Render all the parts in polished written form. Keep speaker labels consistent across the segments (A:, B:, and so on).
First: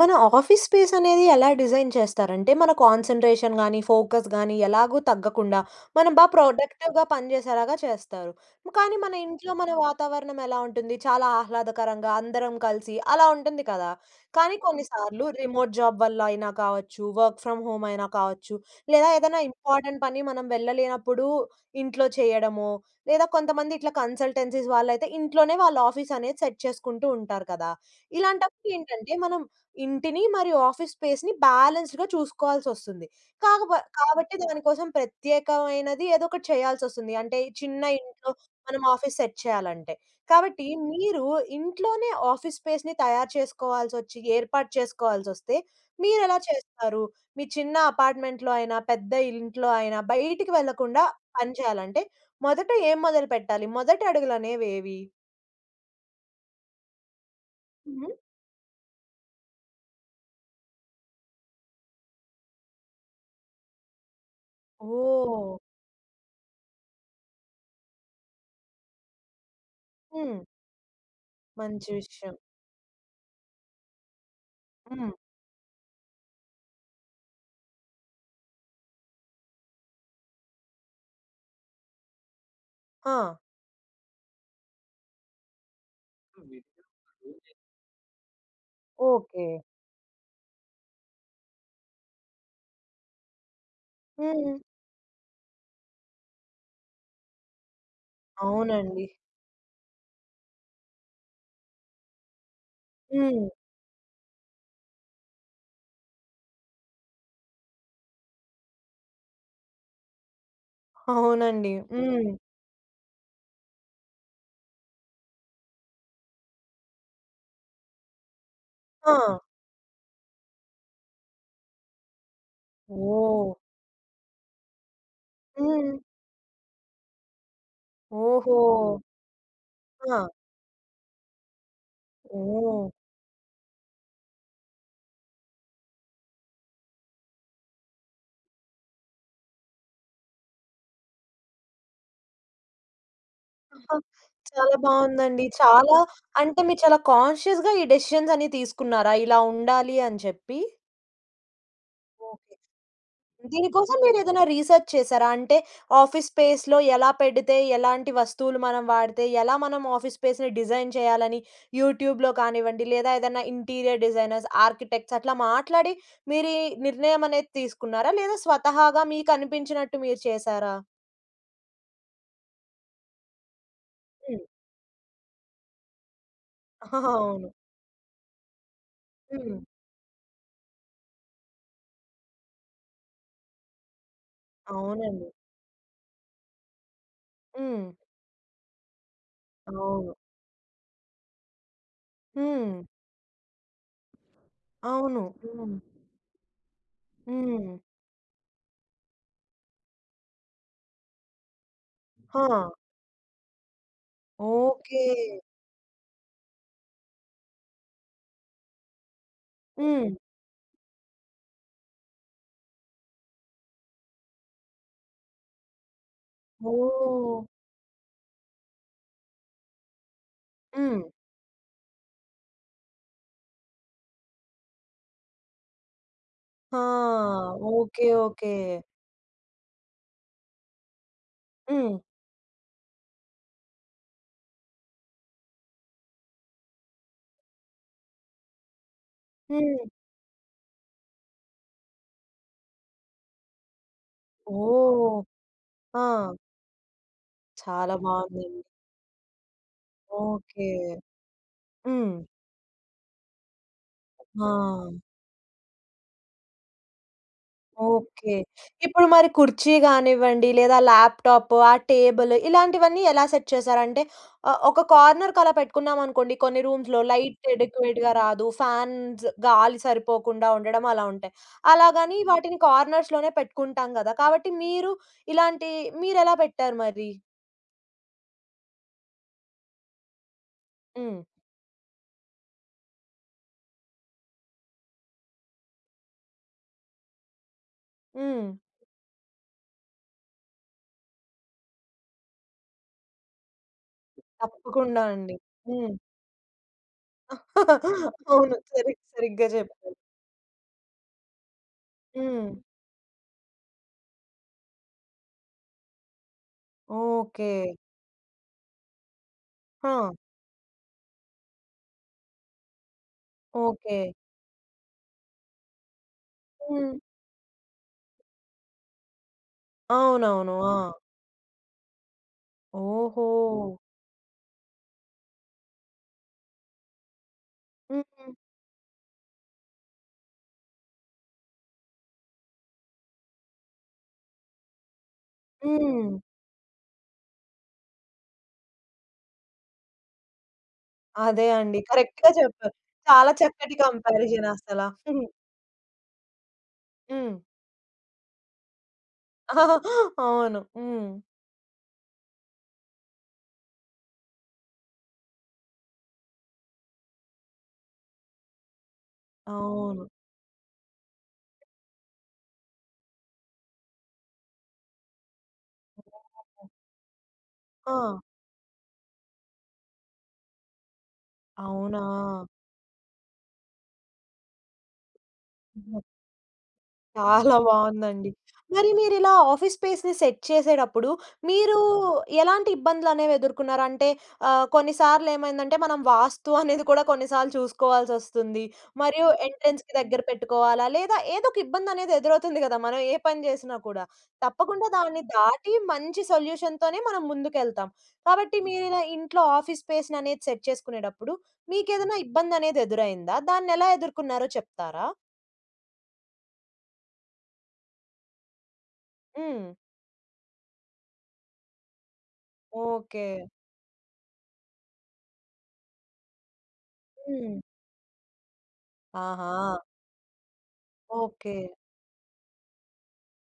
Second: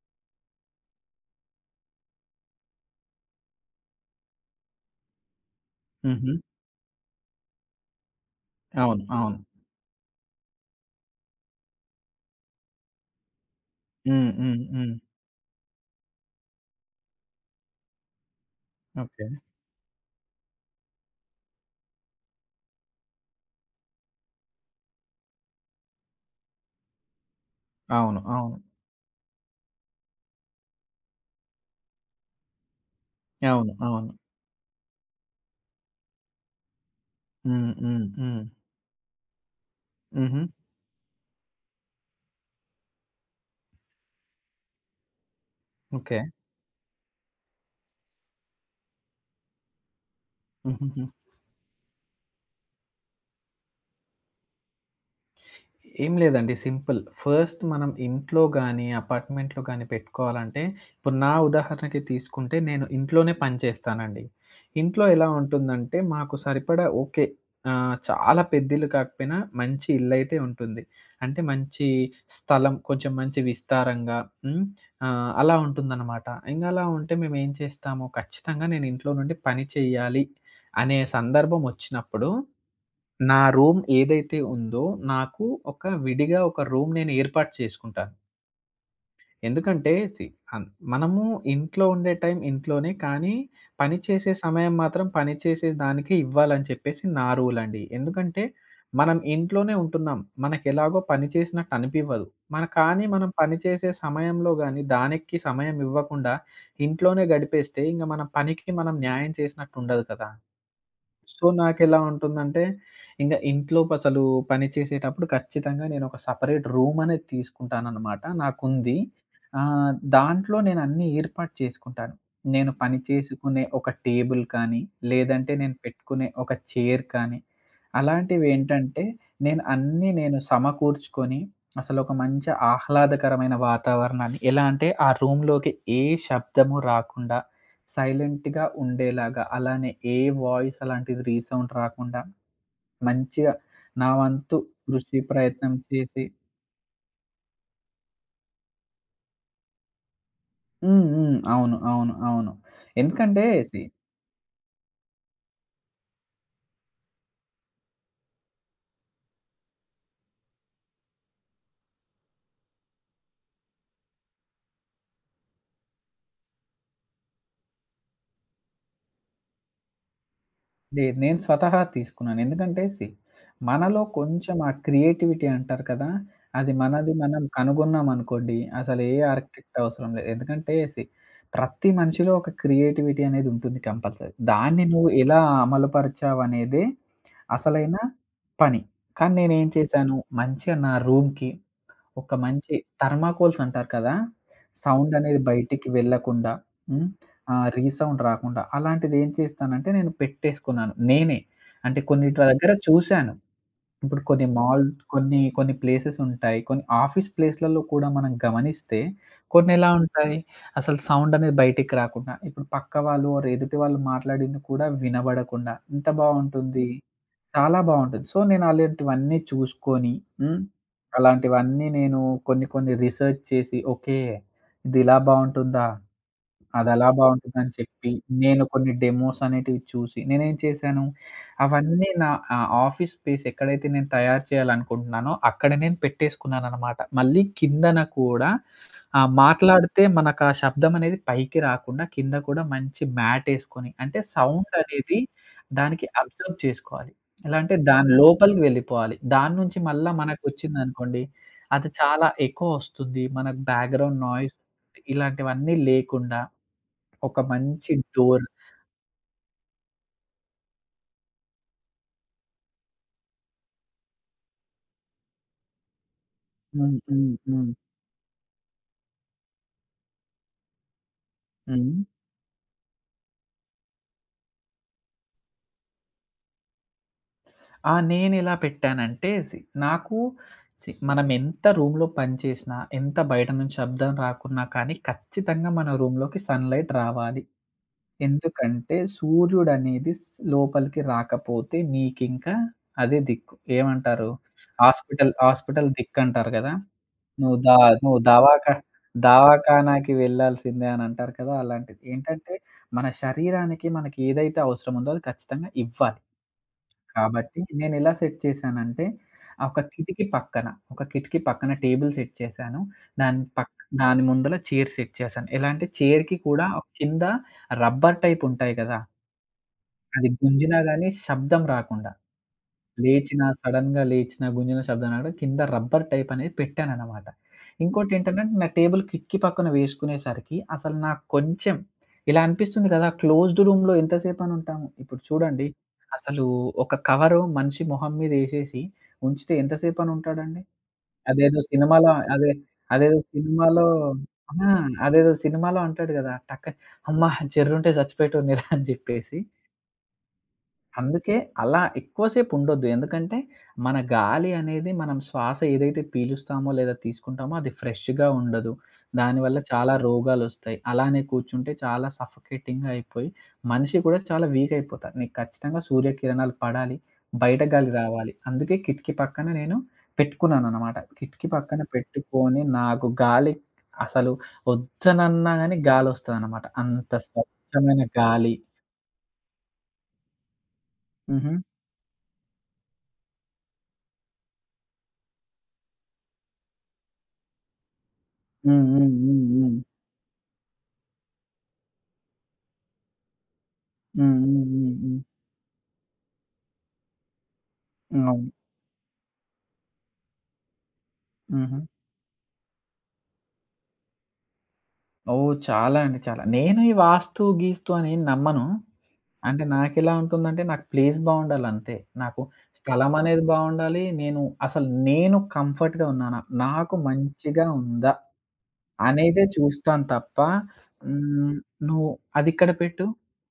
A: మన office space అనేది ఎలా డిజైన్ చేస్తారంటే, మన కాన్సంట్రేషన్ గానీ, ఫోకస్ గానీ ఎలాగూ తగ్గకుండా, మనం బా
B: హుహు.
A: ప్రొడక్టివ్‌గా పనిచేసేలాగా చేస్తారు. కానీ
B: అవును.
A: మన
B: అవును.
A: ఇంట్లో మన వాతావరణం ఎలా ఉంటుంది? చాలా ఆహ్లాదకరంగా అందరం కలిసి అలా ఉంటుంది కదా!
B: హ్మ్.
A: కానీ
B: హ్మ్. హ్మ్.
A: కొన్నిసార్లు రిమోట్ జాబ్ వల్ల అయినా కావచ్చు, వర్క్ ఫ్రమ్ హోమ్ అయినా కావచ్చు, లేదా
B: ఓకే.
A: ఏదైనా ఇంపార్టెంట్ పని మనం వెళ్ళలేనప్పుడు ఇంట్లో చేయడమో, లేదా కొంతమంది ఇట్లా కన్సల్టెన్సీస్ వాళ్ళైతే ఇంట్లోనే వాళ్ళ ఆఫీస్ అనేది సెట్ చేసుకుంటూ ఉంటారు కదా!
B: అవును. అవును.
A: ఇలాంటప్పుడు ఏంటంటే మనం ఇంటిని మరియు ఆఫీస్ స్పేస్‌ని బ్యాలెన్స్డ్‌గా చూసుకోవాల్సొస్తుంది.
B: అవును. అవును.
A: కాబట్టి దానికోసం ప్రత్యేకమైనది ఏదో ఒకటి చేయాల్సొస్తుంది. అంటే
B: హ్మ్.
A: చిన్న
B: హ్మ్.
A: ఇంట్లో
B: హ్మ్.
A: మనం ఆఫీస్ సెట్ చేయాలంటే.
B: హుహు.
A: కాబట్టి మీరు ఇంట్లోనే ఆఫీస్ స్పేస్‌ని తయారు చేసుకోవాల్సొచ్చి, ఏర్పాటు చేసుకోవాల్సొస్తే
B: ఓకే.
A: మీరెలా చేస్తారు? మీ చిన్న అపార్ట్‌మెంట్‌లో అయినా, పెద్ద ఇంట్లో అయినా బయటికి
B: హుహుహు.
A: వెళ్ళకుండా పని చేయాలంటే మొదట ఏం మొదలుపెట్టాలి? మొదటి అడుగులనేవేవి?
B: ఏం లేదండి. సింపుల్. ఫస్ట్ మనం
A: హుహు.
B: ఇంట్లో గాని, అపార్ట్‌మెంట్‌లో గాని పెట్టుకోవాలంటే, ఇప్పుడు నా ఉదాహరణకి తీసుకుంటే నేను ఇంట్లోనే పని చేస్తానండి. ఇంట్లో ఎలా
A: ఓహ్!
B: ఉంటుందంటే, మాకు సరిపడా ఓకే. చాలా పెద్ద ఇల్లు కాకపోయినా మంచి ఇల్లయితే
A: హ్మ్.
B: ఉంటుంది. అంటే మంచి
A: మంచి విషయం.
B: స్థలం, కొంచెం మంచి విస్తారంగా హ్మ్.
A: హ్మ్.
B: అలా ఉంటుందనమాట. ఇంగ అలా ఉంటే మేమేం చేస్తాము, ఖచ్చితంగా నేను ఇంట్లో నుండి పని చేయాలి అనే సందర్భం వచ్చినప్పుడు
A: ఆ!
B: నా రూమ్ ఏదైతే ఉందో, నాకు ఒక విడిగా ఒక రూమ్ నేను ఏర్పాటు చేసుకుంటాను.
A: ఓకే.
B: ఎందుకంటే సీ అన్ మనము ఇంట్లో ఉండే టైం ఇంట్లోనే, కానీ పని చేసే
A: హ్మ్.
B: సమయం మాత్రం పని చేసే దానికే ఇవ్వాలని చెప్పేసి నా రూల్ అండి. ఎందుకంటే
A: అవునండి.
B: మనం ఇంట్లోనే ఉంటున్నాం. మనకెలాగో పని చేసినట్టు అనిపివ్వదు. కానీ మనం
A: హ్మ్.
B: పని చేసే సమయంలో గాని, దానికి సమయం ఇవ్వకుండా ఇంట్లోనే గడిపేస్తే ఇంక మన పనికి మనం న్యాయం చేసినట్టు ఉండదు కదా! సో,
A: అవునండి.
B: నాకెలా
A: హ్మ్.
B: ఉంటుందంటే, ఇంగ ఇంట్లో అసలు పని చేసేటప్పుడు ఖచ్చితంగా నేనొక సెపరేట్ రూమనేది తీసుకుంటాననమాట. నాకుంది.
A: ఆ!
B: దాంట్లో నేనన్నీ ఏర్పాటు చేసుకుంటాను. నేను పని
A: ఓహ్!
B: చేసుకునే ఒక టేబుల్ కానీ, లేదంటే నేను
A: హ్మ్.
B: పెట్టుకునే ఒక చైర్ కానీ,
A: ఓహో!
B: అలాంటివేంటంటే,
A: ఆ!
B: నేను సమకూర్చుకొని, అసలొక మంచి
A: ఓహ్!
B: ఆహ్లాదకరమైన వాతావరణాన్ని ఎలా అంటే, ఆ రూమ్‌లోకి ఏ శబ్దము రాకుండా సైలెంట్‌గా ఉండేలాగా. అలానే ఏ వాయిస్ అలాంటిది రీసౌండ్ రాకుండా మంచిగా
A: ఆహా!
B: నా వంతు
A: చాలా
B: కృషి
A: బావుందండి.
B: ప్రయత్నం
A: చాలా
B: చేసి
A: అంటే మీరు చాలా కాన్షియస్‌గా ఈ డెసిషన్స్ అన్ని తీసుకున్నారా? ఇలా ఉండాలి అని చెప్పి?
B: హ్మ్. హ్మ్. అవును. అవును. అవును.
A: ఓకే.
B: ఎందుకంటే సి
A: దీనికోసం మీరేదైనా రీసెర్చ్ చేసారా? అంటే ఆఫీస్ స్పేస్‌లో ఎలా పెడితే, ఎలాంటి వస్తువులు మనం వాడితే, ఎలా మనం ఆఫీస్ స్పేస్‌ని డిజైన్ చేయాలని యూట్యూబ్‌లో కానివ్వండి, లేదా ఏదైనా ఇంటీరియర్ డిజైనర్స్, ఆర్కిటెక్ట్స్ అట్లా మాట్లాడి మీరీ నిర్ణయం అనేది తీసుకున్నారా? లేదా స్వతహాగా మీకనిపించినట్టు మీరు చేసారా?
B: లేదు. నేను స్వతహా తీసుకున్నాను. ఎందుకంటే మనలో
A: హ్మ్.
B: కొంచెం ఆ క్రియేటివిటీ అంటారు కదా! అది మనది మనం
A: అవును.
B: కనుగొన్నామనుకోండి, అసలు ఏ
A: హ్మ్.
B: ఆర్కిటెక్ట్ అవసరం లేదు. ఎందుకంటే ప్రతి మనిషిలో ఒక క్రియేటివిటీ అనేది ఉంటుంది కంపల్సరీ. దాన్ని నువ్వు
A: అవునండి.
B: ఎలా అమలుపరిచావనేదే
A: హ్మ్.
B: అసలైన పని. కానీ నేనేం
A: అవును.
B: చేశాను, మంచిగా నా రూమ్‌కి ఒక
A: హ్మ్.
B: మంచి థర్మాకోల్స్ అంటారు కదా! సౌండ్
A: అవును.
B: అనేది
A: హ్మ్.
B: బయటికి వెళ్ళకుండా హ్మ్.
A: హ్మ్.
B: రీసౌండ్ రాకుండా అలాంటిది ఏం చేస్తానంటే నేను పెట్టేసుకున్నాను. నేనే అంటే కొన్నిట్ల
A: ఆ!
B: దగ్గర చూశాను. ఇప్పుడు కొన్ని మాల్
A: ఓకే.
B: కొన్ని కొన్ని ప్లేసెస్ ఉంటాయి. కొన్ని ఆఫీస్ ప్లేస్‌లలో కూడా మనం గమనిస్తే కొన్ని ఎలా
A: హ్మ్.
B: ఉంటాయి. అసలు సౌండ్ అనేది బయటికి రాకుండా ఇప్పుడు పక్క వాళ్ళు ఆర్ ఎదుటి వాళ్ళు మాట్లాడింది కూడా వినబడకుండా ఎంత బావుంటుంది.
A: ఓహ్!
B: చాలా బావుంటుంది. సో, నేను అలాంటివన్నీ చూసుకొని, హ్మ్.
A: హ్మ్.
B: అలాంటివన్నీ నేను కొన్ని కొన్ని రిసర్చ్ చేసి, ఓకే. ఇది ఇలా బావుంటుందా?
A: ఆ!
B: అదలా బావుంటుందని
A: ఓకే.
B: చెప్పి,
A: ఓకే.
B: నేను కొన్ని డెమోస్ అనేటివి చూసి, నేనేం చేశాను,
A: హ్మ్.
B: అవన్నీ నా ఆఫీస్ స్పేస్ ఎక్కడైతే నేను తయారు చేయాలనుకుంటున్నానో, అక్కడ నేను పెట్టేసుకున్నాననమాట. మళ్ళీ కిందన కూడా
A: హ్మ్.
B: మాట్లాడితే మనకా శబ్దం అనేది పైకి రాకుండా, కింద కూడా మంచి మ్యాటేసుకొని, అంటే సౌండ్ అనేది
A: ఓహ్!
B: దానికి
A: ఆ!
B: అబ్జర్వ్ చేసుకోవాలి. ఎలా అంటే,
A: చాలా
B: దాని లోపలికి
A: బావుందండి.
B: వెళ్ళిపోవాలి. దాని నుంచి మళ్ళా
A: ఓకే.
B: మనకొచ్చిందనుకోండి, అది
A: హ్మ్.
B: చాలా ఎకో ఒస్తుంది. మనకు బ్యాక్‌గ్రౌండ్ నాయిస్
A: ఆ!
B: ఇలాంటివన్నీ లేకుండా ఒక మంచి
A: ఓకే.
B: డోర్.
A: ఇప్పుడు మరి కుర్చీ గానివ్వండి, లేదా ల్యాప్‌టాప్, ఆ టేబుల్ ఇలాంటివన్నీ ఎలా సెట్ చేశారంటే ఆహ్, ఒక కార్నర్‌కి అలా పెట్టుకున్నామనుకోండి కొన్ని
B: హ్మ్.
A: రూమ్స్‌లో
B: హ్మ్.
A: లైట్
B: హ్మ్.
A: అడెక్వేట్‌గా రాదు. ఫ్యాన్స్ గాలి సరిపోకుండా ఉండడం అలా ఉంటాయి.
B: హ్మ్.
A: అలాగని వాటిని కార్నర్స్‌లోనే పెట్టుకుంటాం గదా! కాబట్టి మీరు ఇలాంటి మీరెలా పెట్టారు మరి?
B: ఆ! నేనెలా పెట్టానంటే, సి నాకు సి
A: హ్మ్.
B: మనం ఎంత రూమ్‌లో పని చేసినా, ఎంత బయట నుంచి శబ్దం రాకున్నా కానీ ఖచ్చితంగా మన రూమ్‌లోకి సన్‌లైట్ రావాలి.
A: హ్మ్.
B: ఎందుకంటే సూర్యుడనేది లోపలికి రాకపోతే నీకింకా అదే దిక్కు. ఏమంటారు?
A: తప్పకుండా
B: హాస్పిటల్
A: అండి.
B: హాస్పిటల్
A: హ్మ్.
B: దిక్కంటారు కదా! నువ్వు దా నువ్వు
A: అవును.
B: దవాఖా
A: సరిగ్గా చెప్పారు.
B: దవాఖానాకి వెళ్ళాల్సిందే అనంటారు కదా! అలాంటిది.
A: హ్మ్.
B: ఏంటంటే, మన శరీరానికి మనకి ఏదైతే అవసరం ఉందో అది ఖచ్చితంగా ఇవ్వాలి.
A: ఓకే.
B: కాబట్టి నేనెలా సెట్ చేశానంటే, ఆ ఒక
A: ఆ!
B: కిటికీ పక్కన, ఒక కిటికీ పక్కన టేబుల్ సెట్ చేశాను. దాని పక్
A: ఓకే.
B: దాని ముందల చైర్ సెట్ చేశాను. ఎలా అంటే చైర్‌కి కూడా
A: హ్మ్.
B: కింద రబ్బర్ టైప్ ఉంటాయి కదా! అది
A: అవునవును. ఆ!
B: గుంజినా గాని శబ్దం రాకుండా.
A: ఓహో!
B: లేచినా, సడెన్‌గా లేచిన, గుంజిన శబ్దం రాడం. కింద రబ్బర్ టైప్ అనేది పెట్టాననమాట.
A: హ్మ్.
B: ఇంకోటేంటంటే, నా టేబుల్ కిటికీ పక్కన వేసుకునేసరికి అసలు నాకు కొంచెం ఇలా అనిపిస్తుంది కదా! క్లోజ్డ్ రూమ్‌లో ఎంత సేపని ఉంటాము. ఇప్పుడు చూడండి,
A: హ్మ్.
B: అసలు ఒక కవరు మనిషి మొహం మీదేసేసి ఉంచితే ఎంత సేపని ఉంటాడండి.
A: అదే
B: అదేదో
A: అండి.
B: సినిమాలో
A: కరెక్ట్‌గా
B: అదే
A: చెప్పారు.
B: అదేదో
A: చాలా చక్కటి
B: సినిమాలో
A: కంపారిజన్
B: ఆ!
A: అసల. హ్మ్.
B: అదేదో సినిమాలో అంటాడు గదా! "అమ్మ!
A: హ్మ్.
B: జర్రుంటే చచ్చిపోయేటోడినిరా" అని జెప్పేసి.
A: అవును. హ్మ్.
B: అందుకే అలా ఎక్కువ సేపుండొద్దు. ఎందుకంటే, మన గాలి అనేది మనం శ్వాస ఏదైతే పీలుస్తామో, లేదా తీసుకుంటామో అది ఫ్రెష్‌గా ఉండదు. దానివల్ల చాలా
A: అవును.
B: రోగాలొస్తాయి. అలానే కూర్చుంటే చాలా సఫకేటింగ్‌గా అయిపోయి, మనిషి కూడా చాలా వీక్ అయిపోతారు. నీకు ఖచ్చితంగా సూర్యకిరణాలు పడాలి. బయట గాలి
A: ఆ!
B: రావాలి. అందుకే కిటికీ పక్కన నేను పెట్టుకున్నాననమాట. కిటికీ పక్కన
A: అవునా!
B: పెట్టుకొని నాకు గాలి అసలు వద్దనన్నా గాని గాలొస్తదనమాట. అంత
A: చాలా
B: స్వచ్ఛమైన
A: బావుందండి.
B: గాలి.
A: మరి మీరిలా ఆఫీస్ స్పేస్‌ని సెట్ చేసేటప్పుడు,
B: హుహు.
A: మీరు ఎలాంటి ఇబ్బందులనేవి ఎదుర్కున్నారు? అంటే ఆహ్, కొన్నిసార్లు ఏమైందంటే, మనం వాస్తు అనేది కూడా కొన్నిసార్లు చూసుకోవాల్సొస్తుంది.
B: హ్మ్. హ్మ్.
A: మరియు
B: హ్మ్. హ్మ్.
A: ఎంట్రన్స్‌కి దగ్గర పెట్టుకోవాలా? లేదా ఏదో ఒక ఇబ్బందనేది ఎదురవుతుంది గదా! మనం ఏ పని జేసినా కూడా.
B: హ్మ్. హ్మ్.
A: తప్పకుండా
B: హ్మ్. హ్మ్.
A: దాన్ని దాటి మంచి సొల్యూషన్‌తోనే మనం ముందుకెళ్తాం.
B: అవును.
A: కాబట్టి మీరిలా ఇంట్లో ఆఫీస్ స్పేస్‌ననేది సెట్ చేసుకునేటప్పుడు,
B: హుహు.
A: మీకేదైనా ఇబ్బందనేది ఎదురైందా? దాన్నెలా ఎదుర్కొన్నారో చెప్తారా?
B: ఓహ్! చాలా అండి చాలా. నేను ఈ వాస్తు, గీస్తు అని ఏం నమ్మను. అంటే
A: హ్మ్.
B: నాకెలా ఉంటుందంటే నాకు ప్లేస్ బావుండాలంతే. నాకు స్థలం
A: ఓకే.
B: అనేది బావుండాలి. అసలు నేను కంఫర్ట్‌గా ఉన్నానా? నాకు
A: హ్మ్.
B: మంచిగా ఉందా? అనేదే
A: ఆహా!
B: చూస్తాను తప్ప హ్మ్.
A: ఓకే.
B: నువ్వు అదిక్కడ పెట్టు,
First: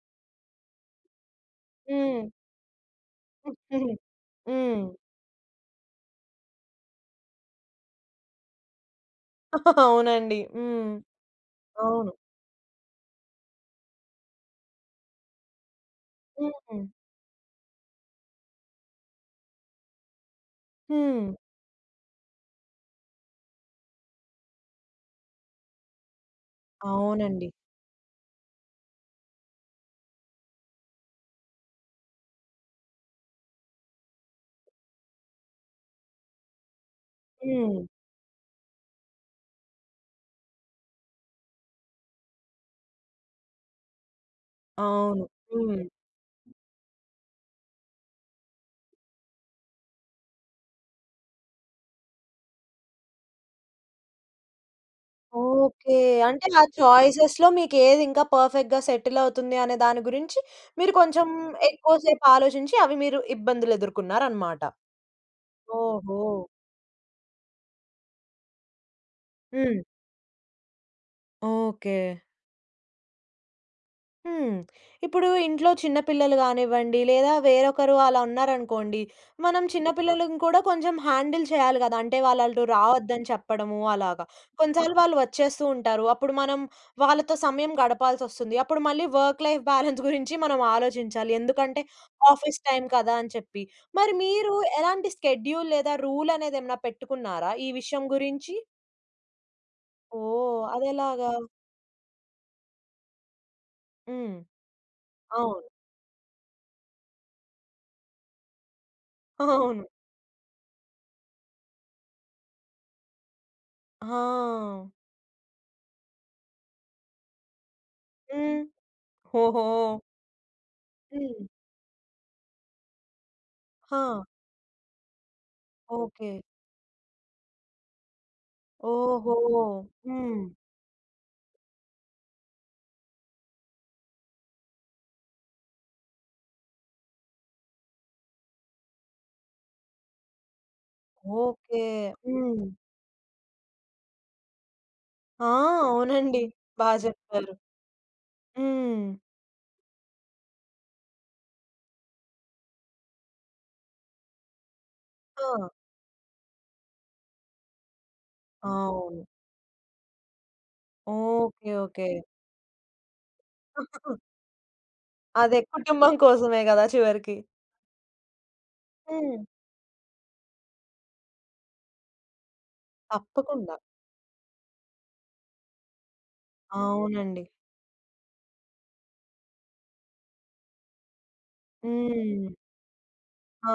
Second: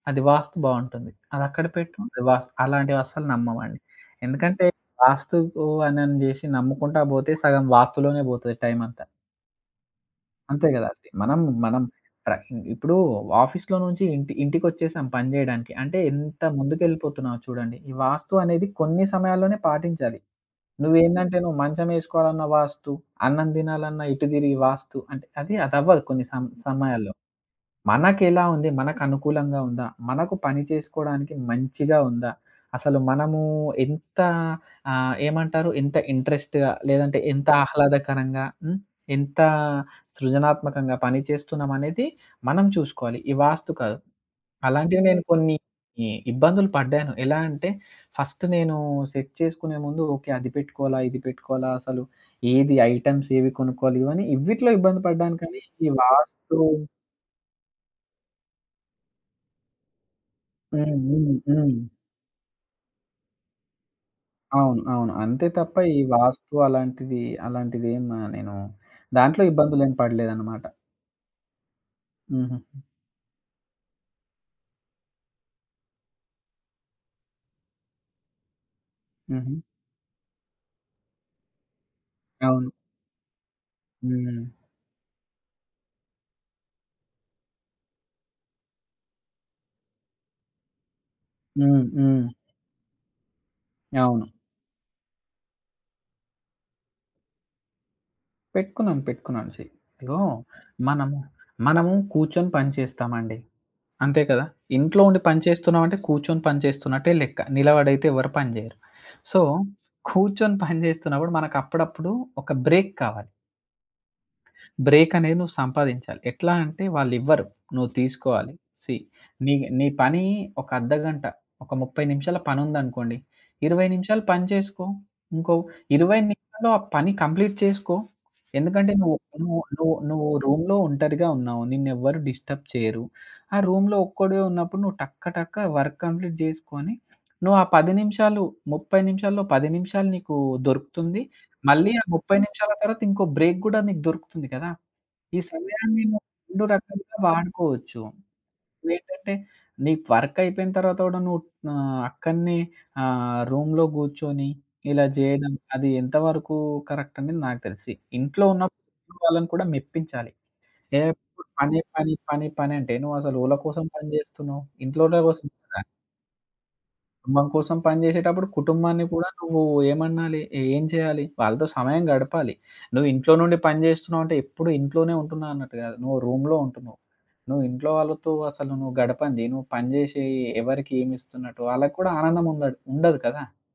B: అది వాస్తు బావుంటుంది. అదక్కడ పెట్టు, అది
A: హ్మ్.
B: వాస్తు అలాంటివి అస్సలు నమ్మమండి.
A: హ్మ్.
B: ఎందుకంటే
A: హ్మ్.
B: వాస్తుకు అనని జేసి నమ్ముకుంటా బోతే సగం వాస్తులోనే బోతది టైమంతా.
A: అవునండి.
B: అంతే గదా!
A: హ్మ్.
B: అసలు. మనం మనం
A: అవును.
B: ప్ర ఇప్పుడు ఆఫీస్‌లో నుంచి ఇంటికొచ్చేసాం పని జేయడానికి. అంటే ఎంత
A: హ్మ్.
B: ముందుకెళ్ళిపోతున్నామో చూడండి. ఈ వాస్తు అనేది కొన్ని సమయాల్లోనే పాటించాలి.
A: హ్మ్.
B: నువ్వేందంటే నువ్వు మంచం ఏసుకోవాలన్న వాస్తు, అన్నం దినాలన్నా ఇటు తిరిగి వాస్తు అంటే అది అదవ్వదు కొన్ని సమయాల్లో.
A: అవునండి.
B: మనకెలా ఉంది? మనకనుకూలంగా ఉందా? మనకు పని చేసుకోవడానికి మంచిగా ఉందా? అసలు మనము ఎంత ఏమంటారు? ఎంత ఇంట్రెస్ట్‌గా లేదంటే ఎంత
A: హ్మ్.
B: ఆహ్లాదకరంగా హ్మ్. ఎంత సృజనాత్మకంగా పని చేస్తున్నామనేది మనం చూసుకోవాలి. ఈ వాస్తు కాదు. అలాంటివి నేను
A: అవును.
B: కొన్ని
A: హ్మ్.
B: ఇబ్బందులు పడ్డాను. ఎలా అంటే ఫస్ట్ నేను సెట్ చేసుకునే ముందు ఓకే. అది పెట్టుకోవాలా? ఇది పెట్టుకోవాలా? అసలు ఏది ఐటెమ్స్ ఏవి కొనుక్కోవాలి? ఇవన్నీ ఇవిట్లో ఇబ్బంది పడ్డాను కానీ ఈ
A: ఓకే. అంటే
B: వాస్తు
A: ఆ చాయిసెస్‌లో మీకేది ఇంకా పర్ఫెక్ట్‌గా సెటిల్ అవుతుంది అనే దాని గురించి మీరు
B: హ్మ్.
A: కొంచెం
B: హ్మ్. హ్మ్.
A: ఎక్కువ సేపు ఆలోచించి అవి మీరు ఇబ్బందులు ఎదుర్కొన్నారనమాట.
B: అవును. అవును. అంతే తప్ప ఈ
A: ఓహో!
B: వాస్తు అలాంటిది, అలాంటిదేం నేను దాంట్లో
A: హ్మ్.
B: ఇబ్బందులేం పడలేదన్నమాట.
A: ఓకే.
B: హుహు.
A: హ్మ్. ఇప్పుడు ఇంట్లో చిన్న పిల్లలు గానివ్వండి, లేదా వేరొకరు అలా ఉన్నారనుకోండి,
B: హుహు.
A: మనం చిన్న పిల్లలను కూడా కొంచెం హ్యాండిల్ చేయాలి గదా! అంటే వాళ్ళు అటు
B: అవును.
A: రావద్దని చెప్పడము అలాగా.
B: హ్మ్.
A: కొన్నిసార్లు వాళ్ళు వచ్చేస్తూ ఉంటారు. అప్పుడు మనం వాళ్ళతో సమయం గడపాల్సొస్తుంది. అప్పుడు మళ్ళీ వర్క్ లైఫ్ బ్యాలెన్స్ గురించి మనం ఆలోచించాలి.
B: హ్మ్.
A: ఎందుకంటే
B: హ్మ్.
A: ఆఫీస్ టైం కదా! అని చెప్పి. మరి
B: అవును.
A: మీరు ఎలాంటి స్కెడ్యూల్ లేదా రూల్ అనేదేమన్నా పెట్టుకున్నారా ఈ విషయం గురించి?
B: పెట్టుకున్నాను. పెట్టుకున్నాను. ఇదిగో
A: ఓహ్!
B: మనము,
A: అదెలాగా?
B: మనము కూర్చొని పని చేస్తామండి. అంతే
A: హ్మ్.
B: కదా! ఇంట్లో ఉండి పని
A: అవును.
B: చేస్తున్నామంటే కూర్చొని పని చేస్తున్నట్టే లెక్క. నిలబడైతే ఎవరు పని చేయరు. సో,
A: అవును.
B: కూర్చొని పని చేస్తున్నప్పుడు మనకు అప్పుడప్పుడు ఒక బ్రేక్ కావాలి.
A: ఆ!
B: బ్రేక్ అనేది నువ్వు సంపాదించాలి. ఎట్లా అంటే వాళ్ళివ్వరు. నువ్వు తీసుకోవాలి.
A: హ్మ్.
B: సీ నీ
A: ఓహో!
B: నీ పని ఒక అర్ధగంట,
A: హ్మ్.
B: ఒక 30 నిమిషాల పనుందనుకోండి. 20
A: ఆ!
B: నిమిషాలు పని చేసుకో. ఇంకో 20
A: ఓకే.
B: నిమిషాల్లో ఆ పని కంప్లీట్ చేసుకో. ఎందుకంటే నువ్వు
A: ఓహో!
B: నువ్వు నువ్వు నువ్వు
A: హ్మ్.
B: రూమ్‌లో ఒంటరిగా ఉన్నావు. నిన్నెవ్వరు డిస్టర్బ్ చేయరు. ఆ రూమ్‌లో ఒక్కడివే ఉన్నప్పుడు నువ్వు టక్క టక్క వర్క్ కంప్లీట్ చేసుకొని, నువ్వు ఆ 10 నిమిషాలు, 30 నిమిషాల్లో 10 నిమిషాలు నీకు దొరుకుతుంది.
A: ఓకే.
B: మళ్ళీ ఆ 30
A: హ్మ్.
B: నిమిషాల తర్వాత ఇంకో బ్రేక్ గూడా నీకు దొరుకుతుంది కదా! ఈ
A: ఆ!
B: సమయాన్ని నువ్వు
A: అవునండి.
B: 2
A: బా
B: రకాలుగా
A: చెప్పారు.
B: వాడుకోవచ్చు.
A: హ్మ్.
B: నువ్వేంటంటే, నీ వర్క్ అయిపోయిన తర్వాత కూడా నువ్వు అక్కడనే రూమ్‌లో కూర్చొని ఇలా జేయడం
A: ఆ!
B: అది ఎంతవరకు కరెక్ట్ అనేది నాకు తెలిసి. ఇంట్లో ఉన్నప్పుడు ఇంట్లో
A: అవును.
B: వాళ్ళని కూడా మెప్పించాలి. ఎప్పుడు
A: ఓకే.
B: పని,
A: ఓకే.
B: పని, పని, పని అంటే నువ్వసలు ఎవళ్ళ కోసం పని జేస్తున్నావు? ఇంట్లోళ్ళ కోసం
A: అదే
B: కదా!
A: కుటుంబం కోసమే గదా! చివరికి.
B: కుటుంబం కోసం పని చేసేటప్పుడు కుటుంబాన్ని కూడా
A: హ్మ్.
B: నువ్వు ఏమనాలి? ఏం చేయాలి? వాళ్ళతో సమయం గడపాలి. నువ్వు ఇంట్లో నుండి
A: తప్పకుండా.
B: పని చేస్తున్నావంటే ఎప్పుడు ఇంట్లోనే ఉంటున్నా అన్నట్టు కాదు. నువ్వు రూమ్‌లో ఉంటున్నావు.
A: అవునండి.
B: నువ్వు ఇంట్లో వాళ్ళతో అసలు నువ్వు గడపంది. నువ్వు పని చేసి ఎవరికి ఏమి ఇస్తున్నట్టు వాళ్ళకి కూడా ఆనందం
A: హ్మ్.
B: ఉండదు ఉండదు కదా!
A: ఆ!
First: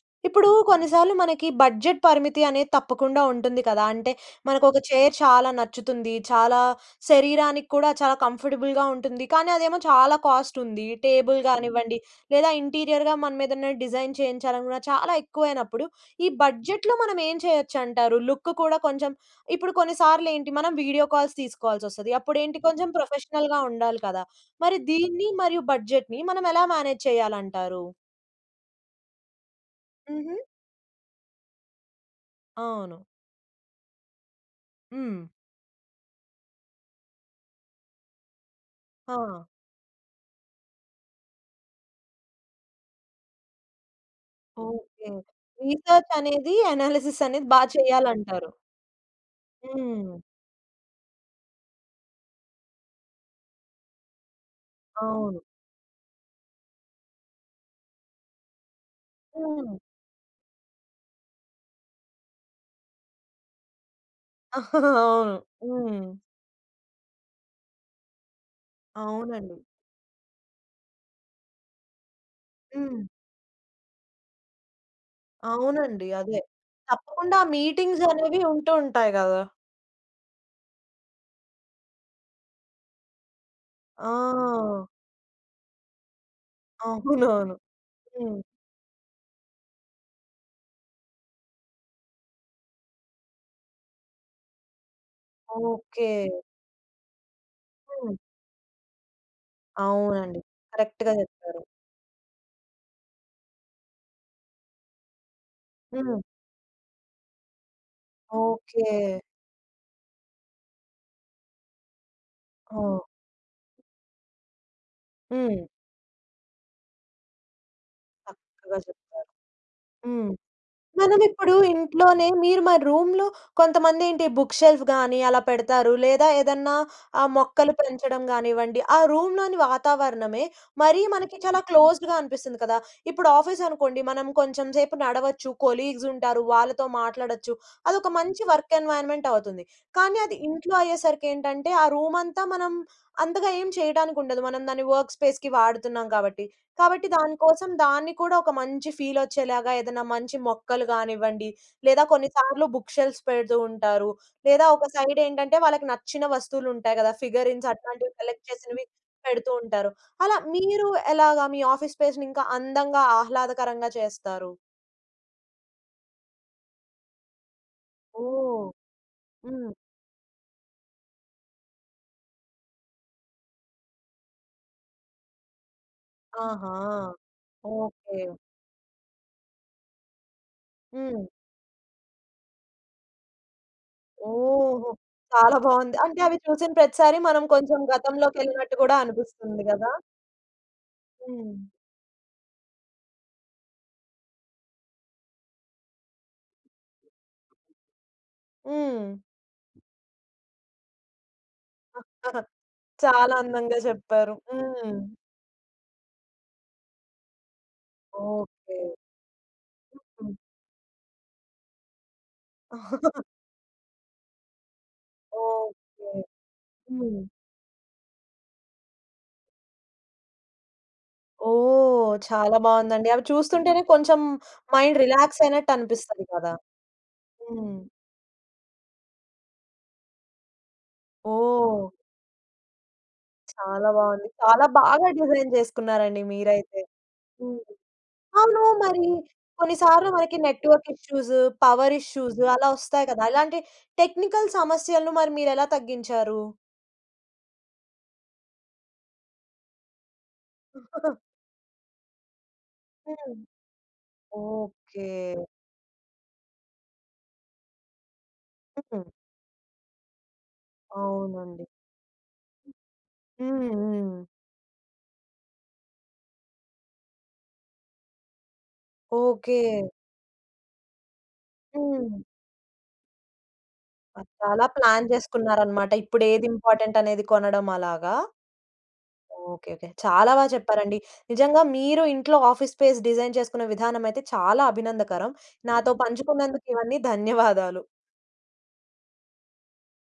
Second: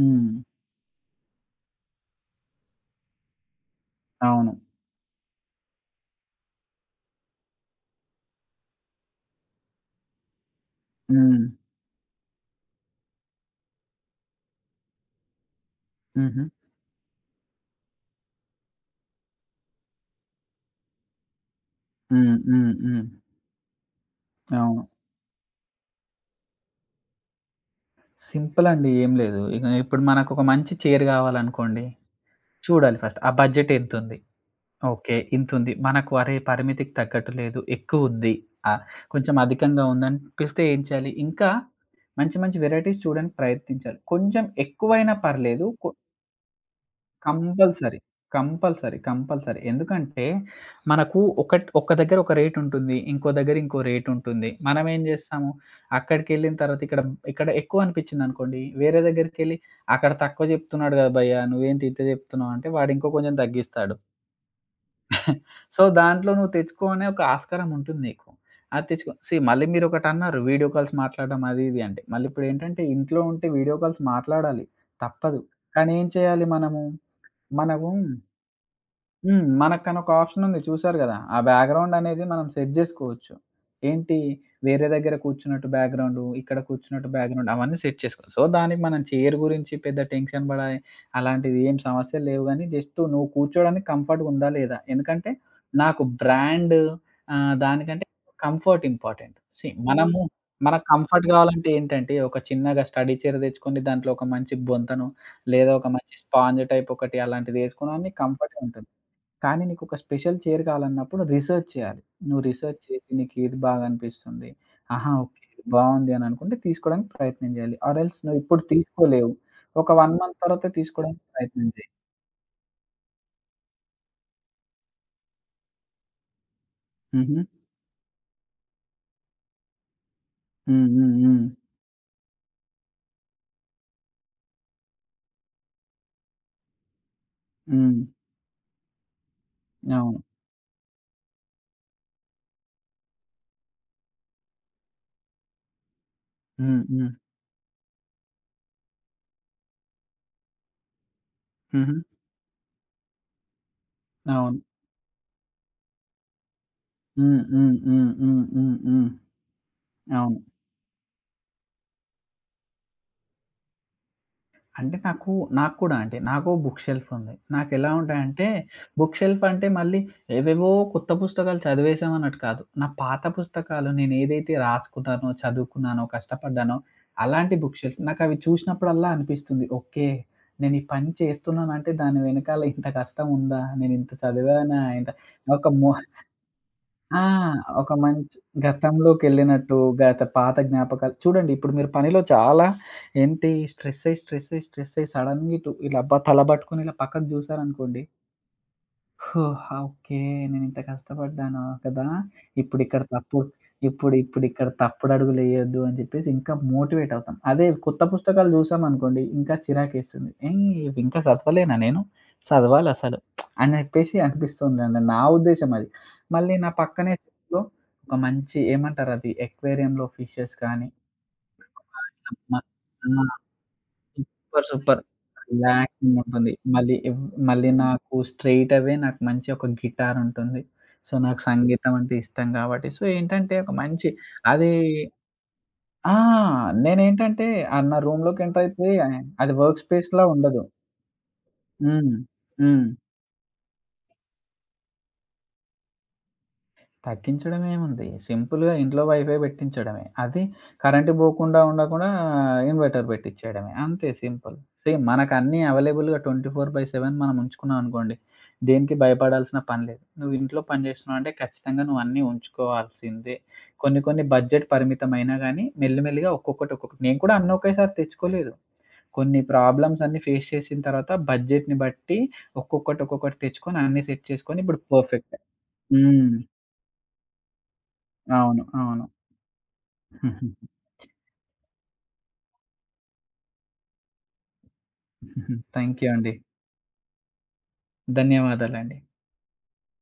B: హ్మ్.
A: ఇప్పుడు కొన్నిసార్లు మనకి బడ్జెట్ పరిమితి అనేది తప్పకుండా ఉంటుంది కదా! అంటే
B: అవును.
A: మనకొక చైర్ చాలా నచ్చుతుంది. చాలా శరీరానికి కూడా చాలా కంఫర్టబుల్‌గా ఉంటుంది. కానీ అదేమో చాలా కాస్ట్ ఉంది. టేబుల్
B: హ్మ్.
A: కానివ్వండి, లేదా ఇంటీరియర్‌గా మనం ఏదైనా డిజైన్ చేయించాలనుకున్న చాలా ఎక్కువైనప్పుడు ఈ
B: హుహు.
A: బడ్జెట్‌లో మనం ఏం చేయొచ్చంటారు? లుక్ కూడా కొంచెం ఇప్పుడు కొన్నిసార్లు ఏంటి మనం వీడియో కాల్స్ తీసుకోవాల్సొస్తది.
B: హ్మ్.
A: అప్పుడేంటి
B: హ్మ్.
A: కొంచెం
B: హ్మ్.
A: ప్రొఫెషనల్‌గా ఉండాలి కదా! మరి
B: అవును.
A: దీన్ని మరియు బడ్జెట్‌ని మనం ఎలా మేనేజ్ చేయాలంటారు?
B: సింపుల్ అండి. ఏం లేదు. ఇక ఇప్పుడు
A: హుహు.
B: మనకొక మంచి చైర్ కావాలనుకోండి, చూడాలి
A: అవును.
B: ఫస్ట్ ఆ బడ్జెట్ ఎంతుంది? ఓకే.
A: హ్మ్.
B: ఇంతుంది. మనకు అరే! పరిమితికి తగ్గట్టు లేదు. ఎక్కువుంది. ఆహ్,
A: ఆ!
B: కొంచెం అధికంగా ఉందనిపిస్తే ఏం చేయాలి? ఇంకా మంచి మంచి వెరైటీస్ చూడడానికి ప్రయత్నించాలి. కొంచెం
A: ఓకే.
B: ఎక్కువైనా పర్లేదు.
A: రీసెర్చ్ అనేది, అనాలిసిస్ అనేది బా
B: కంపల్సరీ.
A: చేయాలంటారు.
B: కంపల్సరీ. కంపల్సరీ.
A: హ్మ్.
B: ఎందుకంటే మనకు ఒక దగ్గర ఒక రేట్ ఉంటుంది. ఇంకో దగ్గర ఇంకో రేట్ ఉంటుంది. మనం ఏం
A: అవును.
B: చేస్తాము? అక్కడికెళ్ళిన తర్వాత ఇక్కడ ఎక్కువ అనిపించిందనుకోండి, వేరే దగ్గరికెళ్ళి
A: హ్మ్.
B: అక్కడ తక్కువ చెప్తున్నాడు కదా! భయ్యా! నువ్వేంటి ఇంత చెప్తున్నావు? అంటే వాడు ఇంకో కొంచెం తగ్గిస్తాడు.
A: అవును.
B: సో,
A: హ్మ్.
B: దాంట్లో నువ్వు తెచ్చుకో అనే ఒక ఆస్కారం ఉంటుంది నీకు. అది తెచ్చుకో
A: అవునండి.
B: మళ్ళీ మీరొకటన్నారు వీడియో కాల్స్ మాట్లాడడం అది ఇది అంటే. మళ్ళీ ఇప్పుడేంటంటే
A: హ్మ్.
B: ఇంట్లో ఉంటే వీడియో కాల్స్ మాట్లాడాలి. తప్పదు. కానీ
A: అవునండి.
B: ఏం
A: అదే.
B: చేయాలి మనము?
A: తప్పకుండా ఆ
B: మనము
A: మీటింగ్స్ అనేవి ఉంటూ ఉంటాయి గదా!
B: హ్మ్. మనకనొక ఆప్షన్ ఉంది చూసారు గదా! ఆ బ్యాక్‌గ్రౌండ్ అనేది మనం సెట్ జేసుకోవచ్చు. ఏంటి
A: ఆ!
B: వేరే దగ్గర కూర్చున్నట్టు బ్యాక్‌గ్రౌండు, ఇక్కడ కూర్చున్నట్టు బ్యాక్‌గ్రౌండ్
A: అవునవును.
B: అవన్నీ సెట్ చేసుకో.
A: హ్మ్.
B: సో, దానికి మనం చైర్ గురించి పెద్ద టెన్షన్ బడే అలాంటివి ఏం సమస్యలు లేవు గానీ, జస్ట్ నువ్వు కూర్చోడానికి కంఫర్ట్‌గుందా లేదా? ఎందుకంటే నాకు
A: ఓకే.
B: బ్రాండ్ దానికంటే
A: హ్మ్.
B: Comfort important. మనము హ్మ్.
A: అవునండి.
B: మనకు
A: కరెక్ట్‌గా
B: కంఫర్ట్
A: చెప్పారు.
B: గావాలంటే ఏంటంటే ఒక చిన్నగా స్టడీ చైర్ తెచ్చుకొని దాంట్లో ఒక మంచి బొంతనో, లేదా ఒక మంచి
A: హ్మ్.
B: స్పాంజ్ టైప్ ఒకటి అలాంటిదేసుకున్నా నీకు కంఫర్ట్‌గా ఉంటుంది.
A: ఓకే.
B: కానీ నీకొక స్పెషల్ చైర్ కావాలన్నప్పుడు రిసర్చ్ చేయాలి. నువ్వు
A: ఆ!
B: రిసర్చ్ చేసి నీకేది బాగా అనిపిస్తుంది. ఆహా! ఓకే.
A: హ్మ్.
B: బావుంది అని అనుకుంటే తీసుకోవడానికి ప్రయత్నం చేయాలి. ఆర్ ఎల్స్ నువ్వు ఇప్పుడు
A: చక్కగా చెప్పారు.
B: తీసుకోలేవు. ఒక 1
A: హ్మ్.
B: మంత్ తర్వాత తీసుకోవడానికి
A: మనమిప్పుడు
B: ప్రయత్నం చేయి.
A: ఇంట్లోనే మీరు మరి రూమ్‌లో కొంతమందేంటి బుక్ షెల్ఫ్ గాని అలా పెడతారు. లేదా ఏదన్నా ఆహ్,
B: హుహు.
A: మొక్కలు పెంచడం గానివ్వండి, ఆ రూమ్‌లోని వాతావరణమే
B: హ్మ్.
A: మరీ
B: హ్మ్.
A: మనకి
B: హ్మ్.
A: చాలా క్లోజ్డ్‌గా అనిపిస్తుంది కదా! ఇప్పుడు ఆఫీస్ అనుకోండి మనం కొంచెం సేపు నడవచ్చు, కొలీగ్స్ ఉంటారు, వాళ్ళతో మాట్లాడొచ్చు.
B: హ్మ్.
A: అదొక మంచి వర్క్ ఎన్వైర్న్‌మెంట్ అవుతుంది. కానీ
B: అవును.
A: అది ఇంట్లో అయ్యేసరికేంటంటే, ఆ రూమంతా మనం అంతగా ఏం చేయటానికుండదు. మనం దాన్ని వర్క్ స్పేస్‌కి వాడుతున్నాం కాబట్టి.
B: హ్మ్.
A: కాబట్టి
B: హ్మ్.
A: దానికోసం దాన్ని కూడా ఒక మంచి ఫీలొచ్చేలాగా ఏదైనా మంచి మొక్కలు గానివ్వండి,
B: హుహు.
A: లేదా కొన్నిసార్లు బుక్ షెల్ఫ్స్ పెడుతూ ఉంటారు.
B: అవును.
A: లేదా ఒక సైడ్ ఏంటంటే వాళ్ళకి నచ్చిన వస్తువులుంటాయి గదా!
B: హ్మ్.
A: ఫిగరిన్స్
B: హ్మ్. హ్మ్.
A: అట్లాంటివి
B: హ్మ్.
A: సెలెక్ట్
B: హ్మ్.
A: చేసినవి
B: హ్మ్.
A: పెడుతూ ఉంటారు.
B: అవును.
A: అలా మీరు ఎలాగా మీ ఆఫీస్ స్పేస్‌ని ఇంకా అందంగా, ఆహ్లాదకరంగా చేస్తారు?
B: అంటే నాకు నాకు కూడా అంటే నాకు బుక్ షెల్ఫ్ ఉంది. నాకెలా ఉంటాయంటే
A: ఓహ్!
B: బుక్ షెల్ఫ్ అంటే
A: హ్మ్.
B: మళ్ళీ ఏవేవో కొత్త పుస్తకాలు చదివేశాం అన్నట్టు కాదు. నా పాత పుస్తకాలు నేనేదైతే రాసుకున్నానో, చదువుకున్నానో,
A: ఆహా!
B: కష్టపడ్డానో అలాంటి బుక్ షెల్ఫ్.
A: ఓకే.
B: నాకవి చూసినప్పుడల్లా అనిపిస్తుంది. ఓకే. నేను ఈ పని
A: హ్మ్.
B: చేస్తున్నానంటే దాని వెనకాల ఇంత కష్టం ఉందా? నేనింత చదివానా?
A: ఓహో!
B: ఇంత
A: చాలా
B: ఒక మొ
A: బావుంది. అంటే అవి చూసిన ప్రతిసారి
B: ఆ!
A: మనం కొంచెం
B: ఒక మంచి
A: గతంలోకెళ్ళినట్టు గూడా అనిపిస్తుంది
B: గతంలోకెళ్ళినట్టు,
A: గదా!
B: గత పాత జ్ఞాపకాలు చూడండి
A: హ్మ్.
B: ఇప్పుడు మీరు పనిలో చాలా ఏంటి స్ట్రెస్ అయ్యి, స్ట్రెస్ అయ్యి, స్ట్రెస్ అయ్యి సడెన్‌గా ఇటు ఇలా తల పట్టుకొని ఇలా పక్కకు చూసారనుకోండి,
A: హ్మ్.
B: ఓహ్! ఓకే. నేనింత కష్టపడ్డాను కదా! ఇప్పుడిక్కడ
A: చాలా
B: తప్పు
A: అందంగా చెప్పారు.
B: ఇప్పుడిక్కడ
A: హ్మ్.
B: తప్పుడడుగులెయ్యొద్దు అని చెప్పేసి ఇంకా మోటివేట్ అవుతాం. అదే కొత్త పుస్తకాలు
A: ఓకే.
B: చూసామనుకోండి ఇంకా చిరాకేస్తుంది.
A: హ్మ్.
B: ఏయ్! ఇవింకా చదవలేనా నేను? చదవాలసలు అని చెప్పేసి అనిపిస్తుందండి. నా ఉద్దేశ్యం అది.
A: ఓకే.
B: మళ్ళీ నా పక్కనే
A: హ్మ్.
B: షెల్ఫ్‌లో ఒక మంచి ఏమంటారది ఎక్వేరియంలో ఫిషెస్ కానీ ఆ!
A: ఓహ్!
B: ఇట్లా మ
A: చాలా బావుందండి. అవి
B: ఆ!
A: చూస్తుంటేనే కొంచెం
B: సూపర్.
A: Mind
B: super.
A: రిలాక్స్ అయినట్టు
B: రిలాక్సింగ్
A: అనిపిస్తది
B: ఉంటుంది.
A: కదా!
B: మళ్ళీ
A: హ్మ్.
B: హ్మ్. నాకు స్ట్రెయిట్ అవే నాకు మంచి ఒక గిటార్ ఉంటుంది. సో, నాకు
A: ఓహ్!
B: సంగీతం అంటే ఇష్టం కాబట్టి, సో, ఏంటంటే ఒక
A: చాలా
B: మంచి
A: బావుంది. చాలా
B: అది
A: బాగా డిజైన్
B: ఆ!
A: చేసుకున్నారండి మీరైతే.
B: నేనేంటంటే,
A: హ్మ్.
B: ఆ! నా రూమ్‌లోకి
A: అవును.
B: ఎంటర్ అయితే
A: మరి
B: అది
A: కొన్ని
B: వర్క్
A: సార్లు
B: స్పేస్‌లా
A: మనకి
B: ఉండదు.
A: నెట్‌వర్క్ ఇష్యూస్, పవర్
B: హ్మ్.
A: ఇష్యూస్ అలా
B: హ్మ్.
A: వస్తాయి కదా! ఇలాంటి టెక్నికల్ సమస్యలను మరి మీరెలా తగ్గించారు?
B: తగ్గించడం ఏముంది? సింపుల్‌గా ఇంట్లో వైఫై పెట్టించడమే. అది కరెంట్ పోకుండా ఉండకుండా ఇన్వర్టర్
A: హ్మ్.
B: పెట్టించేయడమే. అంతే సింపుల్. Same
A: okay.
B: మనకు అన్నీ అవైలబుల్‌గా 24/7 మనం ఉంచుకున్నాం అనుకోండి. దేనికి
A: హ్మ్.
B: భయపడాల్సిన పని లేదు. నువ్వు ఇంట్లో పని చేస్తున్నావంటే
A: అవునండి.
B: ఖచ్చితంగా నువ్వు అన్నీ ఉంచుకోవాల్సిందే.
A: హ్మ్.
B: కొన్ని
A: హ్మ్.
B: కొన్ని బడ్జెట్ పరిమితమైనా గానీ మెల్లిమెల్లిగా ఒక్కొక్కటి ఒక్కొక్కటి నేను కూడా అన్నీ ఒకేసారి తెచ్చుకోలేదు. కొన్ని
A: ఓకే.
B: ప్రాబ్లమ్స్ అన్నీ ఫేస్ చేసిన తర్వాత బడ్జెట్‌ని బట్టి
A: హ్మ్.
B: ఒక్కొక్కటి ఒక్కొక్కటి తెచ్చుకొని అన్నీ సెట్
A: అది
B: చేసుకొని
A: చాలా
B: ఇప్పుడు
A: ప్లాన్
B: పర్ఫెక్ట్.
A: చేసుకున్నారనమాట.
B: హ్మ్.
A: ఇప్పుడేది ఇంపార్టెంట్ అనేది కొనడం అలాగా?
B: అవును. అవును.
A: ఓకే. ఓకే. చాలా బా
B: హుహు.
A: చెప్పారండి. నిజంగా మీరు ఇంట్లో ఆఫీస్ స్పేస్ డిజైన్ చేసుకున్న విధానం అయితే చాలా అభినందకరం. నాతో
B: థ్యాంక్ యూ అండి.
A: పంచుకున్నందుకు ఇవన్నీ ధన్యవాదాలు.
B: ధన్యవాదాలండి.